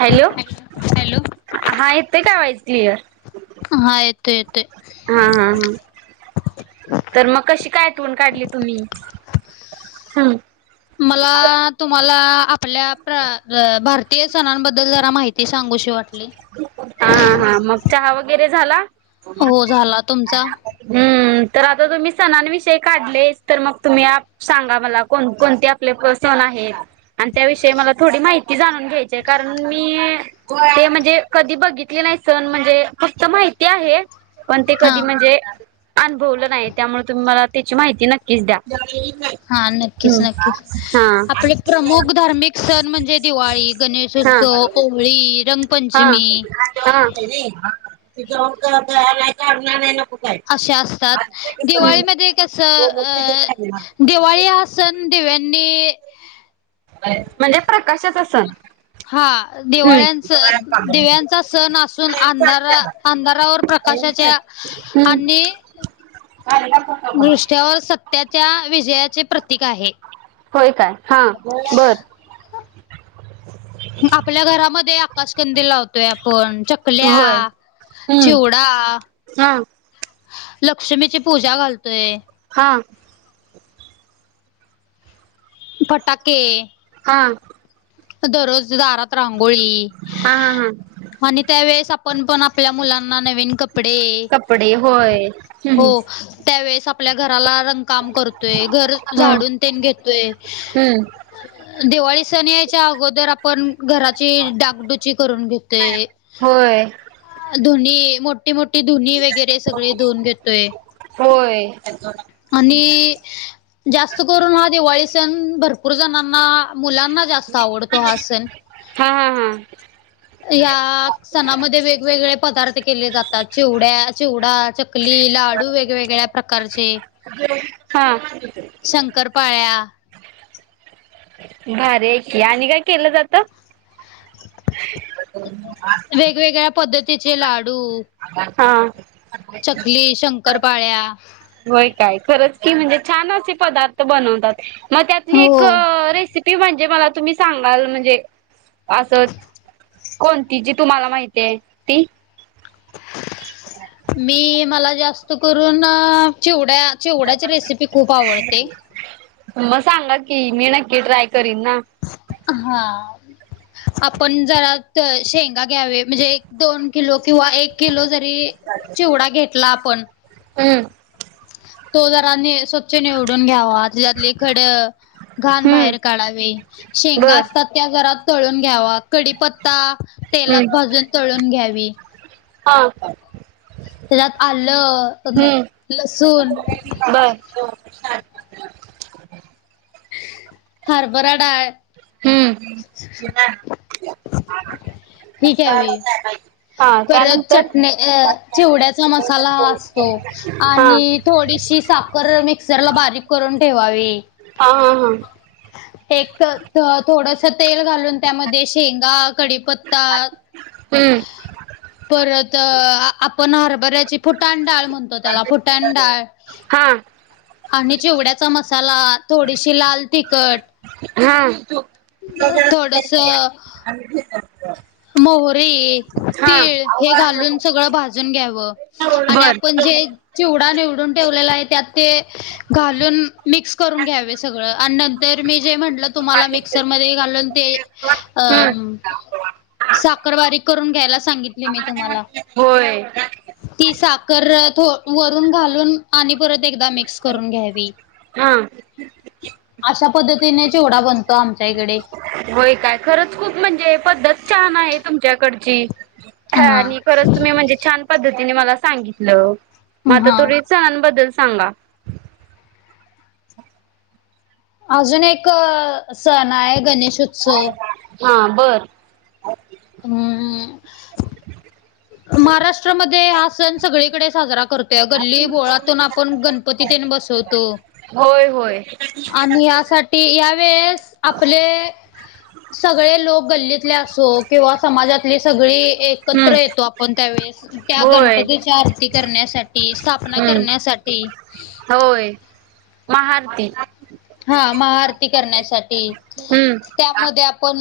Hello हा येतय काय व्हायचं क्लिअर? [unintelligible] हा येतोय येतोय. हा हा हा. तर मग कशी काय आठवून काढली तुम्ही? ह. [unintelligible] मला तुम्हाला आपल्या भारतीय सणांबद्दल जरा माहिती [unintelligible] ते सांगूशी वाट ह हां हा मग चहा वगैरे झाला? [unintelligible] हो झाला तुमचा? हम्म तर आता तुम्ही सणांविषयी काढले तर मग तुम्ही [unintelligible] सांगा मला? कोण कोणते आपले प सण आहेत. [unintelligible] आणि त्याविषयी मला थोडी माहिती जाणून घ्यायची. कारण मी ते म्हणजे [unintelligible] कधी बघितली नाही सण म्हणजे फक्त माहिती आहे पण ते हा कधी म्हणजे [unintelligible] अनुभवलं नाही त्यामुळे तुम्हाला त्याची माहिती नक्कीच द्या [unintelligible] हा नक्कीच हम्म नक्कीच आपले प्रमुख हा धार्मिक सण म्हणजे दिवाळी हा गणेशोत्सव होळी रंग हा तय का ना [unintelligible] [unintelligible] अशे असतात दिवाळीमध्ये कसं अ [unintelligible] दिवाळी हा सन दिव्यानी म्हणजे प्रकाशाच सण. हा हम्म दिवाळ्यांच दिव्यांचा सण असून अंधारा [unintelligible] अंधारावर प्रकाशाच्या आणि ह र प का बला दृष्ट्यावर सत्याच्या विजयाचे प्रतीक आहे होय काय हा बरं आपल्या घरामध्ये आकाशकंदी लावतोय आपण चकल्या होय [unintelligible] हम्म चिवडा हा लक्ष्मीची पूजा घालतोय [unintelligible] हा पटाके हा दररोज दारात रांगोळी हा हा आणि त्यावेेळेस आपण पण आपल्या मुलां न क कपडे होय हम्म आपल्या घरा काम करतोय घर हम्म झाडून घेतय हम्म दिवाळी सण या अगोदर आपण घराची डागडुची करून घेते होय [unintelligible] धोनी मोठी मोठी धुनी वगैरे सगळे धुऊन घेतोय [unintelligible] होय आणि जास्त करून हा दिवाळी सण भरपूर जणांना [unintelligible] मुलांना जास्त आवडतो हा असेल हा हा हा [unintelligible] या सणामध्ये वेगवेगळे पदार्थ केले जातात चिवड्या चिवडा च [unintelligible] चकली लाडू वेगवेगळ्या प्रकारचे हा शंकरपाळ्या भारी की आणि काय केलं जातं वेगवेगळ्या पद्धतीचे लाडू [unintelligible] हा चकली शंकरपाळ्या होय काय खरंच की म्हणजे छान असे पदार्थ बनवतात मग त्यातली एक हो. रेसिपी ती म्हणजे मला तुम्ही सांगाल म्हणजे असं [unintelligible] कोणती जी तुम्हाला माहिती आहे ती मी मला जास्त करून चिवड्या [unintelligible] चीवडाची रेसिपी खूप आवडते मग सांगलं की मी नक्की ट्राय करीन ना [unintelligible] हा आपण जरा शेंगा घ्यावे म्हणजे दोन किलो किंवा एक [unintelligible] केलो जरी चिवडा घेतला आपण हम्म तो जराने निवडून घ्यावा त्यात खड घण हम्म बाहेर काढावे शेंगा बर असतात त्या घरात तळून घ्यावा कडीपत्ता हम्म तेलात भाजून तळून घ्यावी [unintelligible] हा का त्याच्यात आलं लसूण [unintelligible] बर चाल हरभराडाय हम्म [unintelligible] हठीक्यावी हा परत त्यानंतर चटणी चिवड्याचा मसाला हा आणि थोडीशी साखर मिक्सर ला बारीक करून ठेवावी [unintelligible] हा हा हां एक थोडस तेल घालून त्यामध्ये शेंगा कडीपत्ता हम्म परत आपण हरभऱ्याची फोटाण डाळ म्हणतो [unintelligible] त त्याला फुटंडा हा आणि चिवड्याचा मसाला थोडीशी लाल तिखट [unintelligible] हा अ थोडस मोहरीे [unintelligible] हा हे घालून... सगळं भाजून घ्यावं... आणि बर आपण जे चिवडा निवडून ठेवलेला आहे... त्यात ते... घालून मिक्स करून घ्यावे सगळं आणि नं तर मी जे म्हटलं तुम्हाला... मिक्सरमध्ये घालून... ते... अ हम्म साखर बारीक करून घ्यायला सांगितली मी तुम्हाला होय ती... साखर वरून घालून... आणि परत एकदा मिक्स करून घ्यावी हा अशा पद्धतीने चिवढा बनतो आमच्या इकडे होय काय.... खरंच खूप म्हणजे... पद्धत छान आहे तुमच्याकडची ह... हा. आणि खरंच तुम्ही म्हणजे... छान पद्धतीने मला सांगितलं... मग आता हा तुरी सणांबद्दल सांगा अजून एक सण आहे... गणेश उत्सव हा बरं ह्म्म्म [inaudible] महाराष्ट्रामध्ये हा सण सगळीकडे साजरा कर गल्ली बोळातून... आपण गणपती तेन बसवतो होय होय आणि... यासाठी... या वेळेस... आपले सगळे लोक... गल्लीतले असो... किंवा समाजातली सगळी... हम्म एकत्र येतो आपण कोणत्या वेळेस... त्या होय गणपतीच्या आरती करण्यासाठी... स्थापना हम्म करण्यासाठी होय... महाआरती हा... महाआरती करण्यासाठी... हम्म त्यामध्ये आपण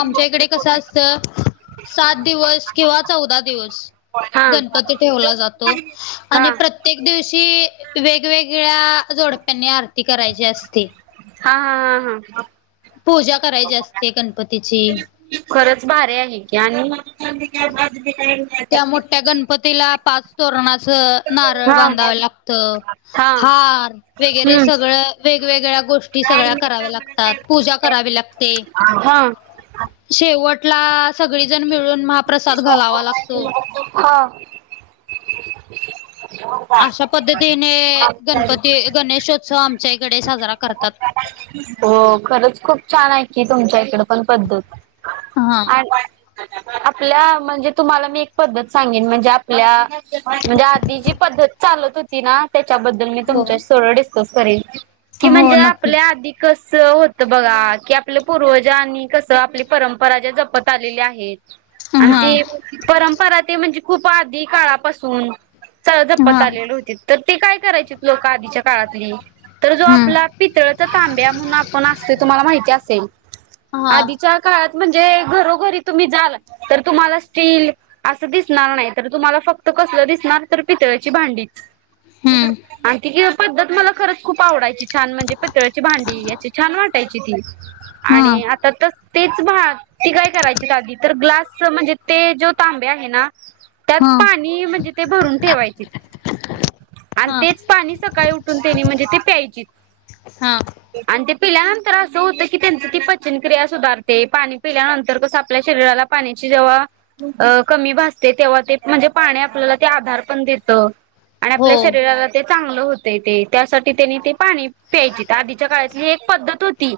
आमच्या इकडे कसं असतं... सात दिवस किंवा चौदा दिवस हा गणपती ठेवला जातो... हा हा आणि प्रत्य प्रत्येक दिवशी... वेगवेगळ्या जोडप्यांनी... आरती करायची असती हाहा... हा हा पूजा... करायची असते गणपती खरंच... भारी आहे की... आणि त्या मोठ्या गणपतीला... पाच तोरणाचं नारळ हा बांधावं लागतं हा हार... वगैरे हम्म सगळं वेगवेगळ्या गोष्टी... सगळ्या कराव्या लागतात... पूजा करावी लाग हा शेवटला सगळीजण मिळून महाप्रसाद घालावा लागतो हा अशा पद्धतीने, गणपती... गणेशोत्सव आमच्या इकडे साजरा करतात हो... खरंच... खूप छान हाय की, तुमच्या इकडं पण पद्धत हा बाय बाय... हं हं आपल्या म्हणजे... तुम्हाला मी एक पद्धत सांगेन... म्हणजे, आपल्या... म्हणजे आधी जी पद्धत चालत होती ना... त्याच्याबद्दल मी हो तुमच्याशी थोडं डिस्कस करेन... की हो म्हणजे नक्कीच आपल्या आधी कसं होत बघा... की आपलं पूर्वजं आणि कसं आपली परंपरा... ज्या जपत आलेली आहेत हा आणि... ते परंपरा... ते म्हणजे... खूप आधी काळापासून च... जपत हा आलेली होतीत... तर ते काय करायची लोकं... आधीच्या काळातली... तर जो हम्म आपला पितळचा तांब्या म्हणून.. आपण असतो... तुम्हाला माहिती असेल... हा आधीच्या काळात म्हणजे... घरोघरी तुम्ही जाल... तर तुम्हाला स्टील असं दिसणार नाही.. तर तुम्हाला फक्त... कसलं दिसणार तर... पितळ्याची भांडीच हम्म आणखी हय पद्धत... मला खरंच खूप आवडायची छान म्हणजे.. पितळ्याची भांडी... याची छान वाटायची ती... हा आणि आता... तर तेच भाग ती काय करायचीत आधी... तर ग्लास... म्हणजे ते... जो तांब्या आहे ना त्यात हा पाणी... म्हणजे ते भरून ठेवायची आणि हा तेच पाणी... सकाळी उठून त्यांनी... म्हणजे ते प्यायचीत हा आणि ते पिल्यानंतर असं होतं की त्यांच ती पचनक्रिया सुधारते पाणी पिल्यानंतर कस आपल्या शरीराला पाण्याची जेव अ कमी भासते तेव्हा ते म्हणजे पाणी आपल्याला ते आधार पण देत. आणि हो आपल्या शरीराला ते चांगलं होतय ते त्यासाठी त्यांनी ते पाणी प्यायची आधीच्या काळातली एक पद्धत होती.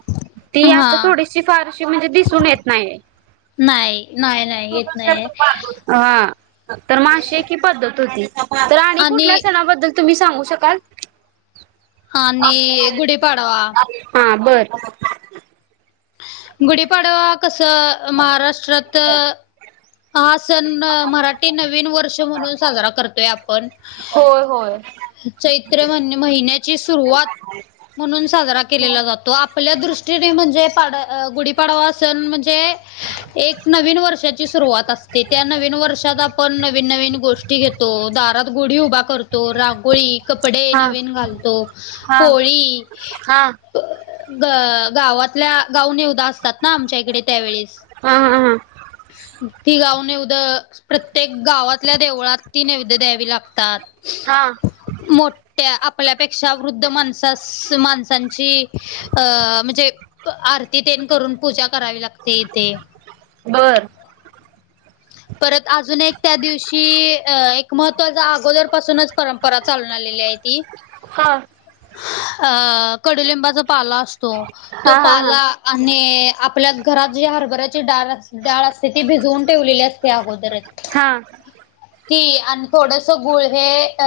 ती हा आता थोडीशी फारशी म्हणजे दिसून येत नाहीये. नाही, नाही नाही येत नाही आहे. हा तर म अशी पद्धत होती तर आणि कुठल्या सणाबद्दल तुम्ही सांगू शकाल आणि गुढीपाडवा हा बरं. गुढीपाडवा कसं महाराष्ट्रात हा सण मराठी नवीन वर्ष म्हणून साजरा करतोय आपण होय होय चैत्र म्ह महिन्याची सुरुवात म्हणून साजरा केलेला जातो आपल्या दृष्टीने म्हणजे पाड गुढीपाडवा सण म्हणजे एक नवीन वर्षाची सुरवात असते त्या नवीन वर्षात आपण नवीन-नवीन गोष्टी घेतो दारात गुढी उभा करतो. रागोळी, कपडे हा नवीन घालतो हा होळी. हा हा ग गावातल्या गाऊ न ये उदा्या असतात ना आमच्या इकडे त्यावेेळेस. ह हां हां. ती गाव निवद प्रत्येक गावातल्या देवळात ती निवद द्यावी लागतात. हा. मोठ्या आपल्यापेक्षा वृद्ध माणसा-माणसांची अ म्हणजे आरती तेन करून पूजा करावी लागते इथे. बर. परत अजून एक त्या दिवशी अ एक महत्त्वाचा अगोदर पाासूनच परंपरा चालून आलेली आहे ती. हा. अ कडुलिंबाचा पाला असतो तो, हा तो हा हा पाला आणि आपल्या घरात जे हरभऱ्याची डाळ डाळ असते ती भिजवून ठेवलेली असते अगोदरच. हा [inaudible] ती आणि थोडस गुळ हे अ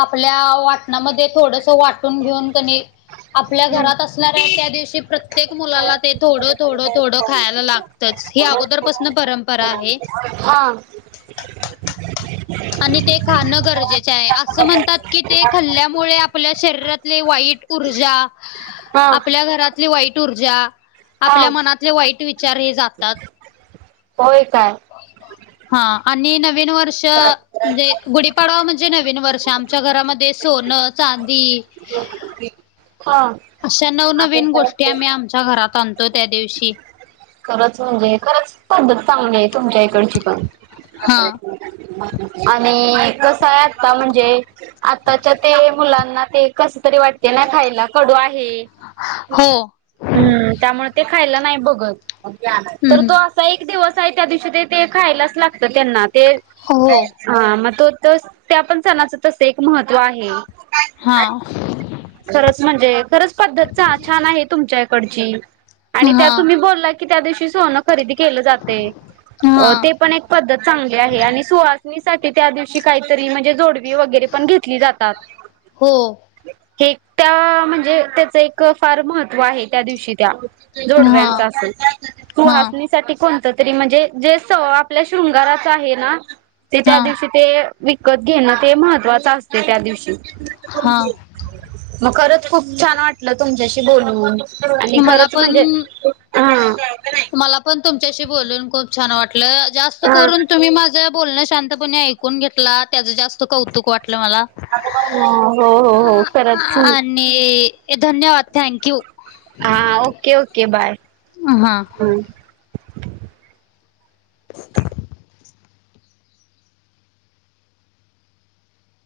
आपल्या वाट थोडस वाटून घेऊन क नी आपल्या हम्म घरात असणाऱ त्या दिवशी प्रत प्रत्येक मुलाला ते थोडं, थोडं, थोडं खायला लागतंच ही अगोदरपासन परंपरा आहे. हा. [unintelligible] आणि ते खाणं गरजेचं आहे असं म्हणतात की ते खल्ल्यामुळे आपल्या शरीातले वाईट ऊर्जा हा आपल्या घरातली वाईट ऊर्जा, हा आपल्या मनातले वाईट विचार हे जातात. होय काय? हा, आणि नवीन वर्ष म्हणजे गुढीपाडवा म्हणजे नवीन वर्ष आमच्या घरामध्ये सोनं, चांदी हा. अशा आणि नवनवीन काय गोष्टी आम्ही आमच्या घरात आणतो त्या दिवशी. खरंच म्हणजे खरंच पद्धत चांगली तुमच्या इकडची पण. हा आणि कस आहे आता म्हणजे आताच्या ते मुलांना ते कस तरी वाटते ना खायला कडू आहे. [inaudible] हो हम्म त्यामुळे ते खायला नाही बघत, तर हम्म तो एक दिवस आहे त्या दिवशी ते ते खायलाच लागत त्यांना ते हो हा मग तो त्या पण सणाच तस एक महत्त्व आहे. हा. खरंच म्हणजे खरंच पद्धत छान आहे तुमच्या इकडची. आणि त्या हा तुम्ही बोलला की त्या दिवशी सोनं खरेदी केलं जाते हा ते [unintelligible] पण एक पद्धत चांगली आहे आणि सुहासणीसाठी त्या दिवशी काहीतरी म्हणजे जोडवी वगैरे पण घेतली जातात हो हे त्या म्हणजे त्याचं एक फार महत्व आहे त्या दिवशी त्या [unintelligible] हा जोडव्यांचा अस हा तुहास ण तरी म्हणजे जे आपल्या शंगारच आहे ना ते हा त्या दिवशी [unintelligible] ते विकत घेणं ते महत्वाचं असते त्या दिवशी हा [unintelligible] मग खरंच खूप छान वाटलं तुमच्याशी बोलूनून [unintelligible] आणि मला खरंच पण म्हणजे हा [unintelligible] मला पण तुमच्याशी ब खूप छान वाट जास्त हा करून तमही [unintelligible] बोलणं शांतपणे ऐकून घेतला त्याचं जास्त कौतुक वाटलं मला [unintelligible] हो हो आ- हो खतच आणि धन्यवाद थँक्यू हा ओके ओके बाय अ हा ह